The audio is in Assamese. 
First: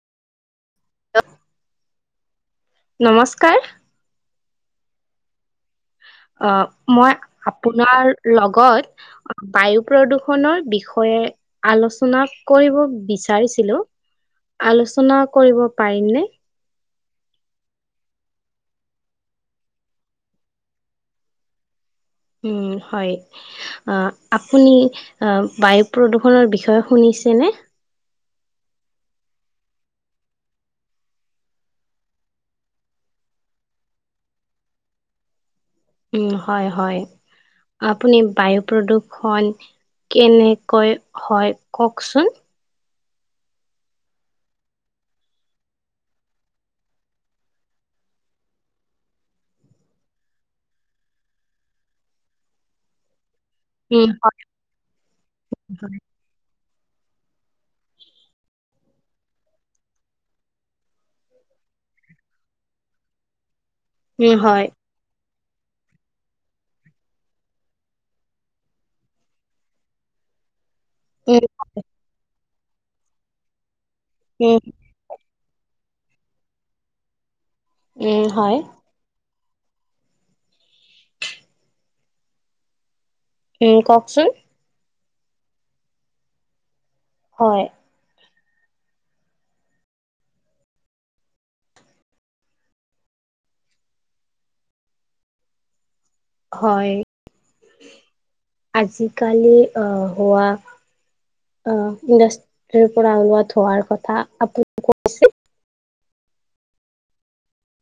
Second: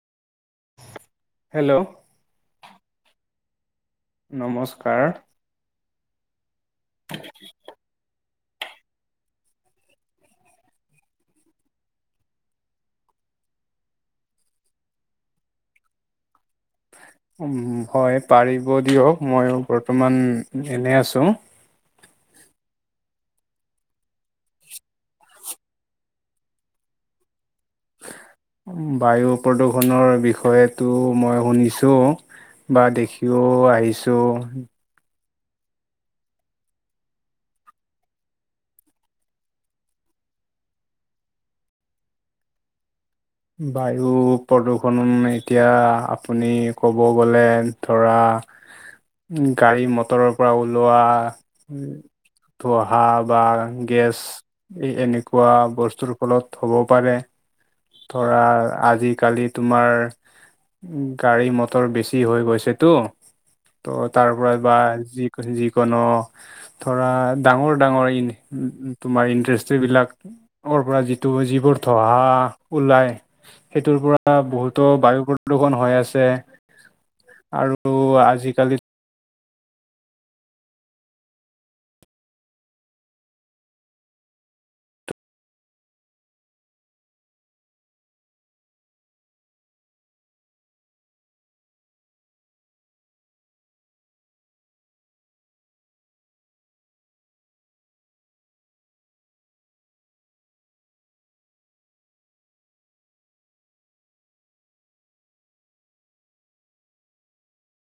হেল্ল'। কাৰ নমস্কাৰ। অ মই আপোনাৰ লগত বায়ু প্ৰদূষণৰ বিষয়ে আলোচনা কৰিব বিচ বিচাৰিছিলো আলোচনা কৰিব পাৰিমনে? হয় পাৰিব দিয়ক মই বৰ্তমান এনে আছো। [inaudible] উ হয়। অ আপুনি অ বায়ু প্ৰদূষণৰ বিষয়ে শুনিছেনে? বায়ু প্ৰদূষণৰ বিষয়েটো মই শুনিছোঁ। বা দেখিও আহিছোঁ। উম হয় হয়, আপুনি বায়ু প্ৰদূষণ কেনেকৈ হয় কওকচোন? বায়ু প্ৰদূষণ এতিয়া আপুনি ক'ব গলে ধৰা অ গাড়ী মটৰৰ পৰা ওলোৱা ধোহা বা উম গেছ হয়। এনেকুৱা বস্তুৰ ফলত হ'ব পাৰে। ধৰা আজিকালি তোমাৰ গাড়ী, মটৰ বেছি হৈ গৈছেতো। ত' তাৰ [unintelligible] উম পৰা হয় বা যি যিকোনো ধৰা ডাঙৰ ডাঙৰ ইণ তোমাৰ ইণ্টেষ্ট্ৰীবিলাক পৰা যিটো উম যিবোৰ ধঁহা ওলাই সেইটোৰ পৰা উম বহুতো বায়ু প্ৰদূষণ হৈ আছে আৰু উম হয় আজিকালি উম কওকচোন। হয়। হয় আজিকালি অহ হোৱা অ ইণ্ডাষ্ট্ৰিৰ পৰা ওলোৱা ধোৱাৰ কথা আপুনি কৈছে